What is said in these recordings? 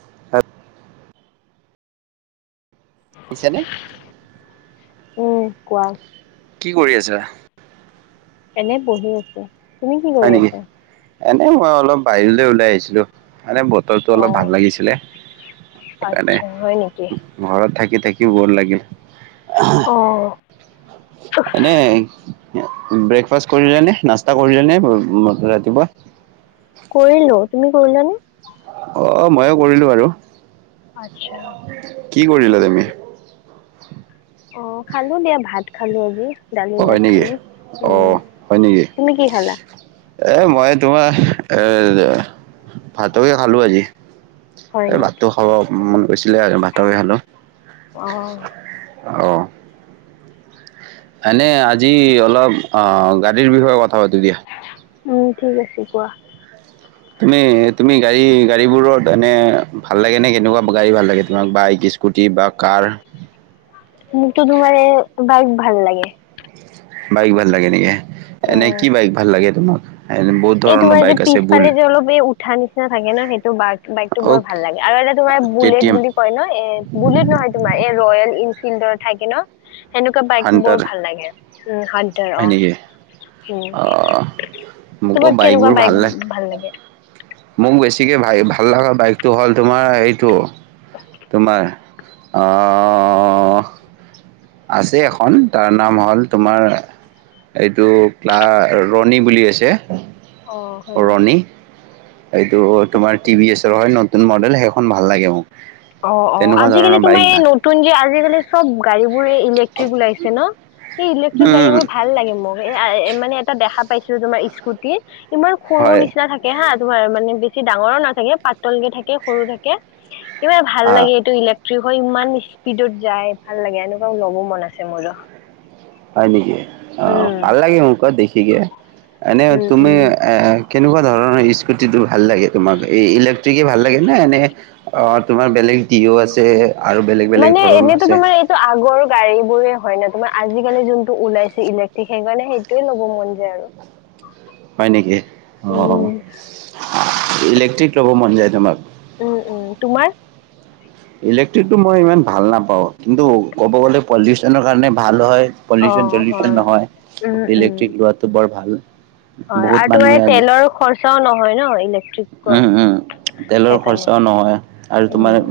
[unintelligible] দিছানে? উম কোৱা কি কৰি আছা এনে বহি আছো তুমি কি হয় কৰি নেকি? আছা এনে মই অলপ বাহিৰলৈ ওলাই আহিছিলো মানে বতৰটো অ অলপ ভাল লাগিছিলে সেইকাৰণে আচ্ছা হয় নেকি? ঘৰত থাকি থাকি বৰ লাগিল অঁ এনেে ব্ৰেকফাষ্ট কৰিলে নে নাস্তা কৰিলে নে ৰাতিপুৱা কৰিলো তুমি কৰিলাানে অ ময়ো কৰিলো আৰু আচ্ছা কি কৰিলা তুমি অ খালো দিয়া ভাত খালো আজি ডালি অ' হয় ভাত নেকি? খালো উ অ' হয় নেকি? তুমি কি খালা এ মই তোমাৰ এ ভাতকে খালো আজি হয় এই নেকি ভাটটো খাব মন গৈছিলে ভাট খালো অঁ অঁ এনে আজি অলপ অ গাড়ীৰ বিষয়ে কথা পাতো দিয়া উম ঠিক আছে কোৱা তুমি তুমি গাড়ী গাড়ীোৰত এনে ভাল লাগে নে কেনেকুৱা গাড়ী ভাল লাগে তোমাক বা কি স্কুটি বা কাৰ মুখটো ধোমাৰ বাইক ভাল লাগে বাইক ভাল লাগে নেকি এনে উম কি বাইক ভাল লাগে তোমাক এনে বহুত এই ধৰণৰ তোমাৰ যে বাইক আছে বুল পিছফালে যে অলপ এই উঠা নিচিনা থাকে ন সেইটো ব বাইকটো অ বৰ ভাল লাগে আৰু এটা তোমাৰ কে টি বুলেট এম বুলি কয় ন এ বুলেট নহয় তোমাৰ এই ৰয়েল এনফিল্ডৰ থাকে ন সেনেকুৱা বাইক হান্টাৰ বৰ ভাল লাগে উ হাতদাৰ অ হয় নেকি উম অ মোকো তোমাক কেনেকুৱা বাইকবোৰ ভাল বাইক লাগে ভাল লাগে মোক বেছিকৈ ভাই ভাল লগা বাইকটো হ'ল তোমাৰ এইটো তোাৰ আছে এখন তাৰ নাম হ'ল তোমাৰ এইটো ক্লা ৰণী বুলি আছে অ হয় ৰণী এইটো তোমাৰ টি ভ এছৰ হয় নতুন মডেল সেইখন ভাল লাগে মোক অ অ তেনেকুৱা আজিকালি ধৰণৰ বাইক তোমাৰ ভাল এই তুন যেি আজিকালিব গাড়ী বোৰ এই ইলেক্ট্ৰিক ওলাইছে ন স ইলেক্ট্ৰিক গাড়ী উম বোৰ ভাল লাগে মোক মানে এটা দেখা পাইছিলো তোমাৰ স্কুটি ইমান সৰু হয় নিচিনা থাকে থাকে হা তোমাৰ মানে বেছি ডাঙৰো নাথাকে পাতলকে থাকে সৰু থাকে ইবাৰ ভাল অ লাগে এইটো ইলেক্ট্ৰিক হৈ ইমান স্পীডত যায় ভাল লাগে এনেকুৱা লবো মন আছে মোৰো হয় নেকি অ উম, ভাল লাগে মোক ক দেখিকে এনে উম, তুমি উম। এ কেনেকুৱা ধৰণৰ স্ুটিটো ভাল লাগে তোমাক এই ইলেক্ট্ৰিকে ভাল লাগে না এনে অ তোমাৰ বেলেগ তিও আছে আৰু বেলেগ বেলেগ মানে ধৰণৰ এনেতো আছে তোমাৰ এইটো আগৰ গাড়ী বোৰে হয় ন তোমাৰ আজিকালি যোনটো ওলাইছে ইলেক্ট্ৰিক সেই কাৰণে সেইটোয়ে ল'ব মন যায় আৰু [unintelligible] হয় নেকি অঁ উম, ইলেক্ট্ৰিক ল'ব মন যায় তোমাক উম উম তোমাৰ ইলেক্ট্ৰিকটো মই ইমান ভাল নাপাওঁ কিন্তু ক'ব গ'লে পলিউচনৰ কাৰণে ভাল হয় পলিউচন অ', চলিউশন হয়। উম, নহয় উম। ইলেক্ট্ৰিক লোৱাটো বৰ ভাল হয়, বহুত আৰু তোমাৰ এ মানুহে আজি তেলৰ খৰচাও নহয় ন' ইলে [unintelligible] তেলৰ খৰচাও নহয় আৰু তোমাৰ উম।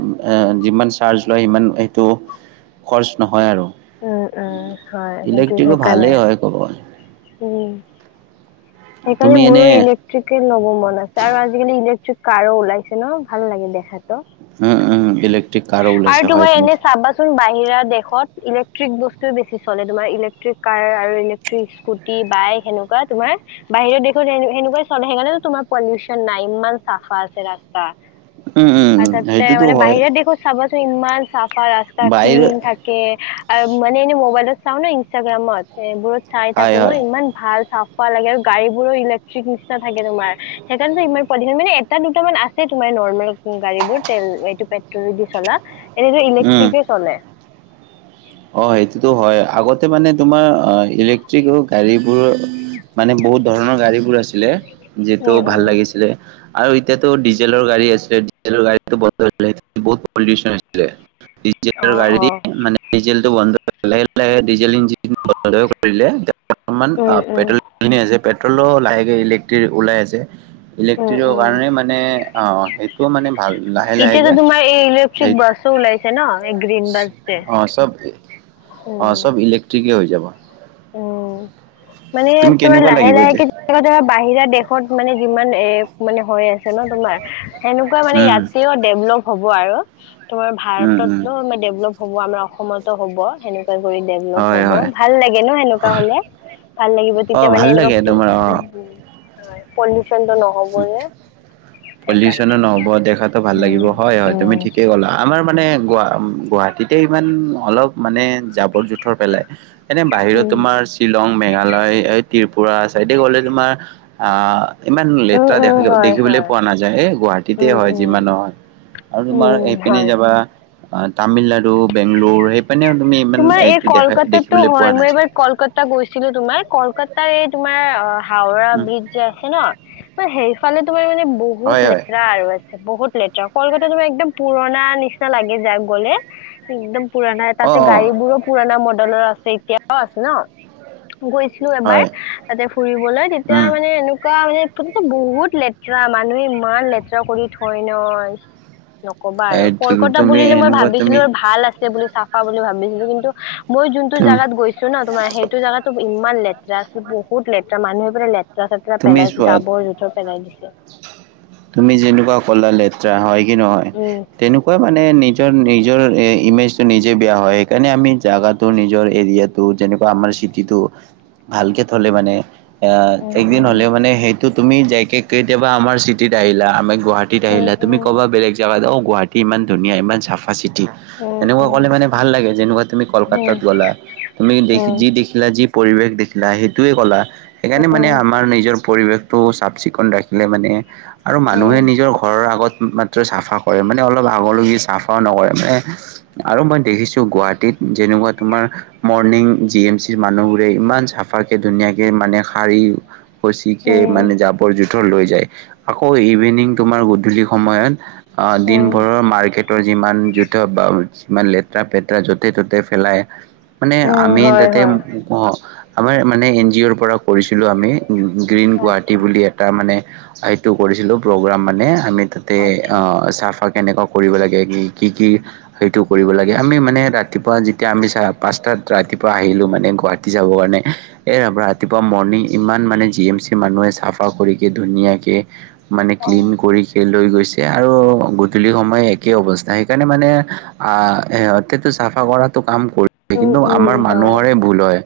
যিমান চাৰ্জ লয় সিমান সেইটো খৰচ নহয় আৰু। উম, উম, হয় সেইটো ইলেক্ট্ৰিকো সেইকাৰণে। ভালেই হয় ক'ব উম, সেইকাৰণে তুমি এনে মোৰো ইলে ল'ব মন আছে আৰু আজিকালি ইলেক্ট্ৰিক কাৰো ওলাইছে ন' ভাল লাগে দেখাত। উম, উম, ইলেকট্ৰিক কাৰো আৰু ওলাইছে হয় তোমাৰ এনে চাবাচোন বাহিৰা দেশত ইলেক্ট্ৰিক বস্তুৱে বেছি চলে তোমাৰ ইলেক্ট্ৰিক কাৰ আৰু ইলেক্ট্ৰিক স্কুটি বাইক সেনেকুৱা তোমাৰ বাহিৰত দেখোন সেনেকুৱাই চলে সেকাৰেনেটো তোমাৰ পলিউচন নাই ইমান চাফা আছে ৰাস্তা [inaudible] উম উম আৰু তাতে সেইটোতো মানে হয় বাহিৰা দেশত চাবাচোন ইমান চাফা ৰাস্তা বাহিৰ ক্লিন থাক কে এনে মবাইলত চাও ন'ইন্ষ্টাগ্ৰামত এইবোৰত চাই হয় থাকো হয় ইমান ভাল চাফ পোৱা লাগে আৰু গাড়ীবোৰো ইলেক্ট্ৰিক নিচিনা থাকে তুমাৰ সেইকাৰণেটো ইমান [unintelligible] মানে এটা দুটা মান আছে তোমাৰ নৰ্মেল গাড়ী বোৰ তেল এইটো পেট্ৰল দি চলা এনেদৰে উম ইলেক্ট্ৰিকে চলে। অ', সেইটোতো হয় আগতে মানে তোমাৰ অ', ইলেক্ট্ৰিক গাড়ীবোৰ মানে বহুত ধৰণৰ গাড়ীবোৰ আছিলে যিটো উম ভাল উম লাগিছিলে আৰু এতিয়াতো ডিজেলৰ গাড়ী আছিলে ডিজেলৰ গাড়ীতো বন্ধ হৈছিল বহুত পলিউচন আছিলে। ডিজেল অ অ গাড়ী মানে ডিজেলটো বন্ধ [unintelligible] ডিজেল [unintelligible] বৰ্তমান উম [unintelligible] উম পেট্ৰলো লাহেকে ইলেক্ট্ৰিক ওলাই আছে। উম ইলেক্ট্ৰিকৰ উম কাৰণে মানে অ', সেইটোও মানে ভাল লাহে লাহেকে থিক সেই বাছো ওলাইছে ন' এই গ্ৰীন বছ যে অ', চব অ', সব উম ইলেক্ট্ৰিকেই হৈ যাব। উম, মানে তুমি তোমাৰ কেনেকুৱা লাহে লাগিব যে লাহেকে বাহিৰা দেশত মানে যিমান এ মানে হৈ আছে ন' তোমাৰ সেনেকুৱা মানে উম ইয়াতেও ডেভলপ হ'ব আৰু তোমাৰ উম উম ভাৰততো মানে ডেভলপ হ'ব আমাৰ অসমতো হ'ব সেনেকুৱা কৰি ডেভলপ হয় হ'ব হয় ভাল লাগ লাগে ন' সেনেকুৱা হলে ভাল লাগিব অ তেতিয়া মানে ভাল এনেকুৱা লাগে তোমাৰ অ [unintelligible] হয়, পল্যুচনটো নহ পলিউচনো নহব দেখাতটো ভাল লাগিব হয়, হয় তুমি ঠিকে ক'লা। আমাৰ মানে গ-গুৱাহাটীতে ইমান অলপ মানে জাবৰ জোথৰ পেলাই এনে বাহিৰত উম তোমাৰ শ্বিলং মেঘালয় এই ত্ৰিপুৰা চাইডে গ'লে তোমাৰ আহ ইমান উম দেখ উম হয় দেখিবলৈ হয় পোৱা নাযায় এ গুৱাহাটীতে উম হয় উম যিমান নহয়। আৰু তোমাৰ উম এইপিনে হয় যাবা তামিলনাডু বেংগলোৰ সেই তুমি ইমান তোমাৰ এই দেখা কলকাতাতো দেখিবলৈ হয় পোৱা মই এবাৰ নাযায়। কলকাতা গৈছিলো তোমাৰ কলকাতাৰ এই তোমাৰ অ', হাওৰা উম ব্ৰিজ আছে ন' ম সেইফালে তোমাৰ মানে বহুত হয় হয় লেতেৰা আৰু বহুত লেতেৰা কলকাত তুমাৰ একদম পুৰণা নিচিনা লাগে যাক গ'লে একদম পুৰণা অ এ অ গাড়ীবোৰো পুৰণা মডেলৰ আছে এতিয়াও আছে ন' গৈছিলো এবাৰ হয় তাতে ফুৰিবলৈ তেতিয়া উম মানে এনে মানে বহুত লেতেৰা মানুহে ইমান লেতেৰা কৰি থয় নয়। নকবা আৰু এইটো কলকতা তুমি বুলিলে মই এনেকুৱা তুমি ভাবিছিলো আৰু ভাল আছে বুলি চাফা বুলি ভাবিছিলো কিন্তু মই যোনটো তুমি জোগাত গৈ ন'তোমাৰ সেইটো জেগাতটো ইমান লেতেৰা আছে বহুত লেতেৰা মানুহে পোৰা লেতেৰা চাত্ৰা তুমি পেলাই চোৱা জাবৰ জোথৰ পেলাই দিছে। তুমি যেনিবা ক'লা লেতেৰা হয় কি নহয়? উম তেনেকুৱা মানে নিজৰ নিজৰ ইমেজটো নিজে বেয়া হয় সেইকাৰণে আমি জেগাটো নিজৰ এৰিয়াত ত যেনেকুৱা আমাৰ চিটটোো ভালকে থলে মানে এ উম একদিন হ'লে উম মানে সেইটো তুমি যাইকে কেতিয়াবা আমাৰ চিটিত আহিলা আমি গুৱাহাটীত আহিলা তুমি উম ক'বা বেলেগ জেগাতা গুৱাহাটী ইমান ধুনীয়া ইমান চাফা চিটি উম তেনেকুৱা কলে উম মানে ভাল লাগে যেনেকুৱা তুমি উম উম কলকাতাত গ'লা তুমি উম দেখি উম যি দেখিলা যি পৰিৱেশ দেখিলা সেইটোোৱে ক'লা সেইকাৰণে মানে আমাৰ নিজৰ পৰিৱেশটো চাফ চিকুণ ৰাখিলে মানে আৰু মানুহে উম নিজৰ ঘৰৰ আগত চাফা কৰে মানে অলপ আগলৈকি চাফাও নকৰে মানে আৰু মই দেখিছো গুৱাহাটীত যেনেকুৱা তোমাৰ মৰ্ণং জি এম চিৰ মানুহ বোৰে ইমান চ চফাকে ধুনীয়াকে মানে শাৰী খচিক উম মানে জাবৰ জোথৰ লৈ যায় আকৌ ইভিনিং তোমাৰ গধূলি সময়ত অ দিন উম ভৰৰ মাৰ্কেট যিমান জোথ বা যিমান লেতেৰা পেতেৰা য'তে ত'তে পেলাই মানে উম আমি হয় তাতে হয় আমাৰ মানে এন জি অ'ৰ পৰা কৰিছিলো আমি গ্ৰীণ গুৱাহাটী আচ্ছা বুলি এটা মানে সেইটো কৰিছিলোঁ প্ৰগ্ৰোম মানে আমি তাত তাতে আচ্ছা চাফা কেনেকুৱা কৰিব লাগে কি কি কি সেইটো কৰিব লাগে আমি মানে ৰাতিপুৱা যেতিয়া আমি চা পাঁচটাত ৰাতিপুৱা আহিলোঁ মানে গুৱাহাটী পতি যাবৰ কাৰণে এ ৰাতিপুৱা মৰ্ণং ইমান মানে জি এম চি মানুহে চাফা কৰি কি ধুনীয়াকে মানে হয় ক্লিন কৰি লৈ গৈছে আৰু গধূলি সময় একেই অৱস্থা সেইকাৰণে মানে আহ সিহঁত টো চাফা কৰাটো কাম কৰি স উম কিন্তু উম আমাৰ হয় মানুহৰে ভুল হয়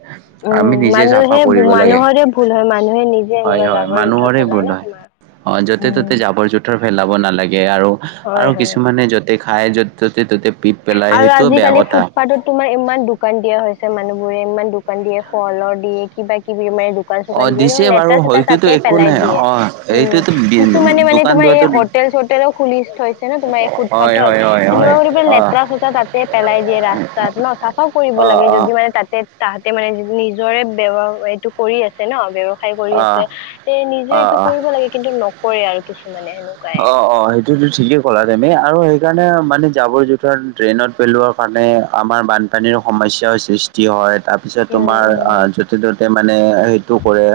উম আমি নিজে চাফা মানুহে কৰিব লাগে মানুহৰে ভুল হয় মানুহে নিজে হয় এনেকুৱা হয় জাবৰ জোথৰ মানুহৰে পেলাই ভুল ন হয় তোমাৰ অ য'তে উম ত'তে জাবৰ জোথৰ ফেলাব নালাগে আৰু হয় আৰু হয় কিছুমানে য খাই য' ততে ততে পি আৰু আজিকালি ফুটপাথত তোমাৰ ইমান দোকান দিয়া হৈছে মানুহ বোৰে ইমান দোকান দিয়ে ফলৰ দিয়ে কিবা কিবি আমান শুকান অ চুান দিয়ে ত দিছে বাৰু লেতোৰ চোৰ হয়তোতো তাতে একো পেলাই নাই দিয়ে অ উম এইটোতো কিছুমানে মানে দোকান দোৱাটো তোমাৰ হোটেল চোটেলো খুলি থৈছে ন তোমাৰ এই হয় হয় ফুটপাথত হয় হয় অ এনেকুৱা চত চতৰা তাতে পেলাই দিয়ে ৰাস্তাত ন চাফা কৰিব অ লাগে অ যদি মানে তাতে তাহতে মানে নিজৰে বৱ এইটো কৰি আছে ন ব্ৱসায় কৰি অ আছে তে নিজে অ এইটো অ কৰিব লাগে কিন্তু কৰে আৰু কিছুমানে সেনেক অ অ সেইটো স ঠিকেই ক'লা তেুমি আৰু সেইকাৰণে মানে জাবৰ জোথাৰ ট্ৰেইনত পেলোৱাোৱাৰ কাৰণে আমাৰান পানীৰ সমস্যাৰ সৃষ্টি হয় তাৰপিছত উম তোমাৰ উম উম য'তে ত'তে মানে সেইটো কৰে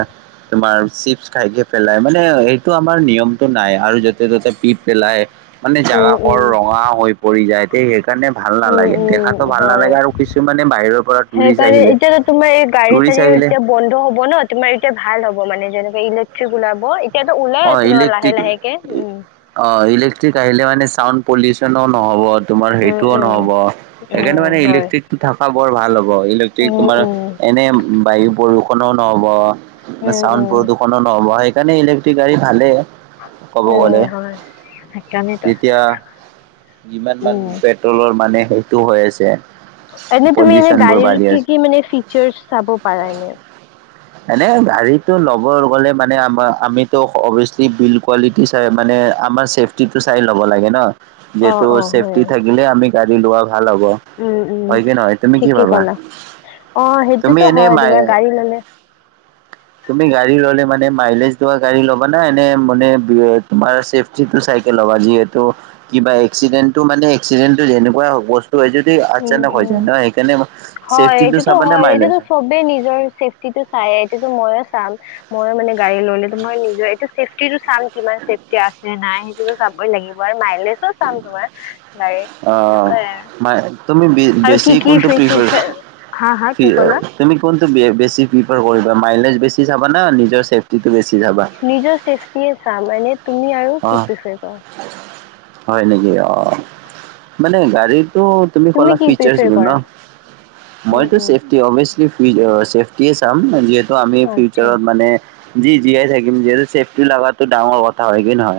তোমাৰ চিপছ খাইকৈ পেলাই মানে সেইটো আমাৰ নিয়মটো নাই আৰু য'তে ত'তে পি পেলাই মানে উম জাগাখ ৰঙা হৈ পৰি যায় সেইকাৰণে ভাল উম নালাগে উম দেখাতো ভাল হয় নালাগে আৰু কিছুমানে বাহিৰৰ পৰা টুৰিষ্ট আহিলে মাৰ এই গাড়ী টুৰিষ্ট চাাৰীও আহিলে এতিয়া বন্ধ হব ন তোমাৰ এতিয়াাল হব মানে যেনেকে ইলেক্ট্ৰিক ওলাব তিা উলাই অ আছে তোমাৰ লাহে ইলেক্ট্ৰিক লাহে কেে উম অ ইলেক্ট্ৰিক আহিলে মানে চাউণ্ড পলিউচনো নহব তোমাৰ সেইটোও উম নহব উম সেইকাৰণে উম মানে হয় ইলেক্ট্ৰিক থকা বৰ ভাল হ'ব ইলেক্ট্ৰিক উম তোমাৰ উম এনে বায়ু প্ৰদূষণো নহব উম চাউণ্ড উম প্ৰদূষণো নহ'ব সেইকাৰণে ই গাড়ী ভালেই ক'ব গ'লে উম হয় সেইকাৰণেতো যেতিয়া যিমান মান উম পেট্ৰলৰ মানে সেইটো হৈ আছে এনে তুমি এনে পলিউচনবোৰ গাড়ীৰ বাঢ়ি কি আছে কি মানে ফিচাৰ্চ চাব পাৰা এনে এনে গাড়ীতটো ল'ব গ'লে মানে আমাৰ আমিতো অভিয়াচলি বিল্ড কোৱিটি কি চাই মানে আমাৰ চেফটি টো চাই ল'ব লাগে ন অ যিহেতু অ চছেফটি হয় থাকিলে আমি গাড়ী লোৱা ভাল হ'ব। উম উম হয় কি নহয় তুমি কি ঠিকে ভাবা? কলা অ তুমি সেইটোতো এনে হয় মাই তোমাৰ গাড়ী ললে। তুমি গাড়ী ললে মানে মাইলেজ দোৱা গাড়ী ল'ব না এনে মানে তোমাৰ যিটো চাইকেল হ'বা যিহেতু কিবা এক্সিডেণ্টটো মানে এক্সিডেন্টটো যেনেকুৱাইস্ত। ত যদি উম আচানক হৈ উম যায় ন সেইকাৰণে। হয় চেফটিটো এইটোতো চাবা নে হয় এইটো মাইলেজ চবেই নিজৰ চেফটিটো চাই এইটোো ময়ো চাম। মই মানে গাড়ী ল'লে মই নিজৰ এইটো চেফটিটো চাম। কিমান চেফটি আছে নাই সেইটো চাবই লাগিব আৰু মাইলেজো চাম তোমাৰ। গাড়ীৰ অ', সেনেকুৱাই আৰু ম তুমি আৰু বেছি কি কি কোনটো প্ৰিফাৰ ফেচিচ হা হা কি ক'লা ফ তুমি কোনটো বেছি প্ৰিফাৰ কৰিবা মাইলেজ বেছি চাবা না নিজৰ চেফটিটো বেছি চাবা। নিজৰ চেফটিয় চাম মানে তুমি আৰু অ কি প্ৰফাৰ কৰা। হয় নেকি অ মানে গাড়ীটো। তুমি কলা কি ফিচাৰছ প্ৰিফাৰ ন কৰা মই। উম উম অভিয়াচলি ফি চেফটিয়ে চাম যিহেতু আমি আচ্ছা ফিউচাৰত মানে। জি জীয়াই থাকিম যিহেতুছেফটি ল লগাগাতটো ডাঙৰ কথা হয় কি নহয়।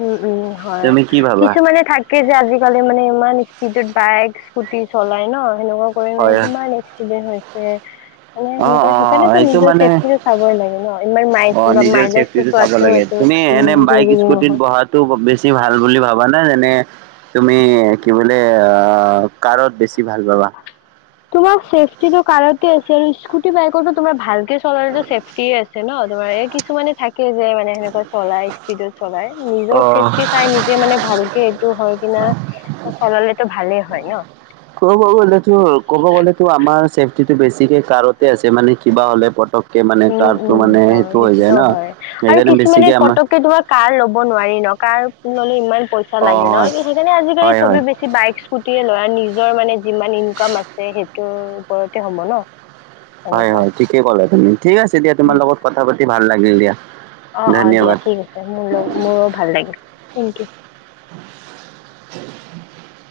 উম, উম হয় তুমি কি ভাবা কিছুমানে থাক। তাক যে আজিকালি মানে ইমান স্পীডত বাইক স্কুটি চলাই ন সেনেকুৱা। কৰি মানে হয় কিমান এক্সিডেণ্ট হৈছে। মানে অ সেনেুৱা অ সেইকাৰণেেতো সেইটো নিজৰ মানে চেফটিটো চাবই লাগে ন ইমান অ ম নিজৰ মাইলেজ টো চেফটিটো চাব চোৱো হ'ল। উম জৰুৰী নহয়। টো বেছি ভাল বুলি ভাবা নাই যেনে। তুমি কি বোলে কাৰত বেছি ভাল পাবা। তোমাৰ চছেফটিটো কাৰতে আছে আৰু স্কুটি বাইকৰটো তোমাৰ ভালকে চলাৰো চেফটি আছে ন। তোমাৰ এই কিছুমানে থাকে যে মানে। সনো চলাই স্পীডত চলাই অ নিজৰ চেফটি চাই নিজে মানে ভালকে। টো হয় কিনা চলালো ভালেই হয় ন। ক'ব গ'লেতো ক'ব গ'লেতো আমাৰ চেফটিটো বেছিকে কাৰতে আছে মানে কিবা হ'লে পক উম, উম হয় সেইটোতো হয় আৰু সেইকাৰণে কিছুমানে বেছিকে আমাৰ পতককে তোমাৰ কাৰ ল'ব নোৱাৰি ন কাৰ। ল'লে ইমান পইচা অ লাগে ন সেইকাৰণে আজিকালি হয় হয় হয় চবি বেছি। বাইক স্কুটিৰে ল'ৰা নিজৰ মানে যিমান ইনকাম আছে সেইটোৰ ওপৰতে হ'ব ন। হয়, এনেকুৱা হয় ঠিকে ক'লা তুমি ঠিক আছে দিয়া তোমাৰ উম, লগত কথা পাতি ভাল লাগিল দিয়া। অ', অ'দিয়া ধন্যবাদ ঠিক আছে মোৰ লগ মোৰো ভাল লাগিলছিল থেংক ইউ। [unintelligible]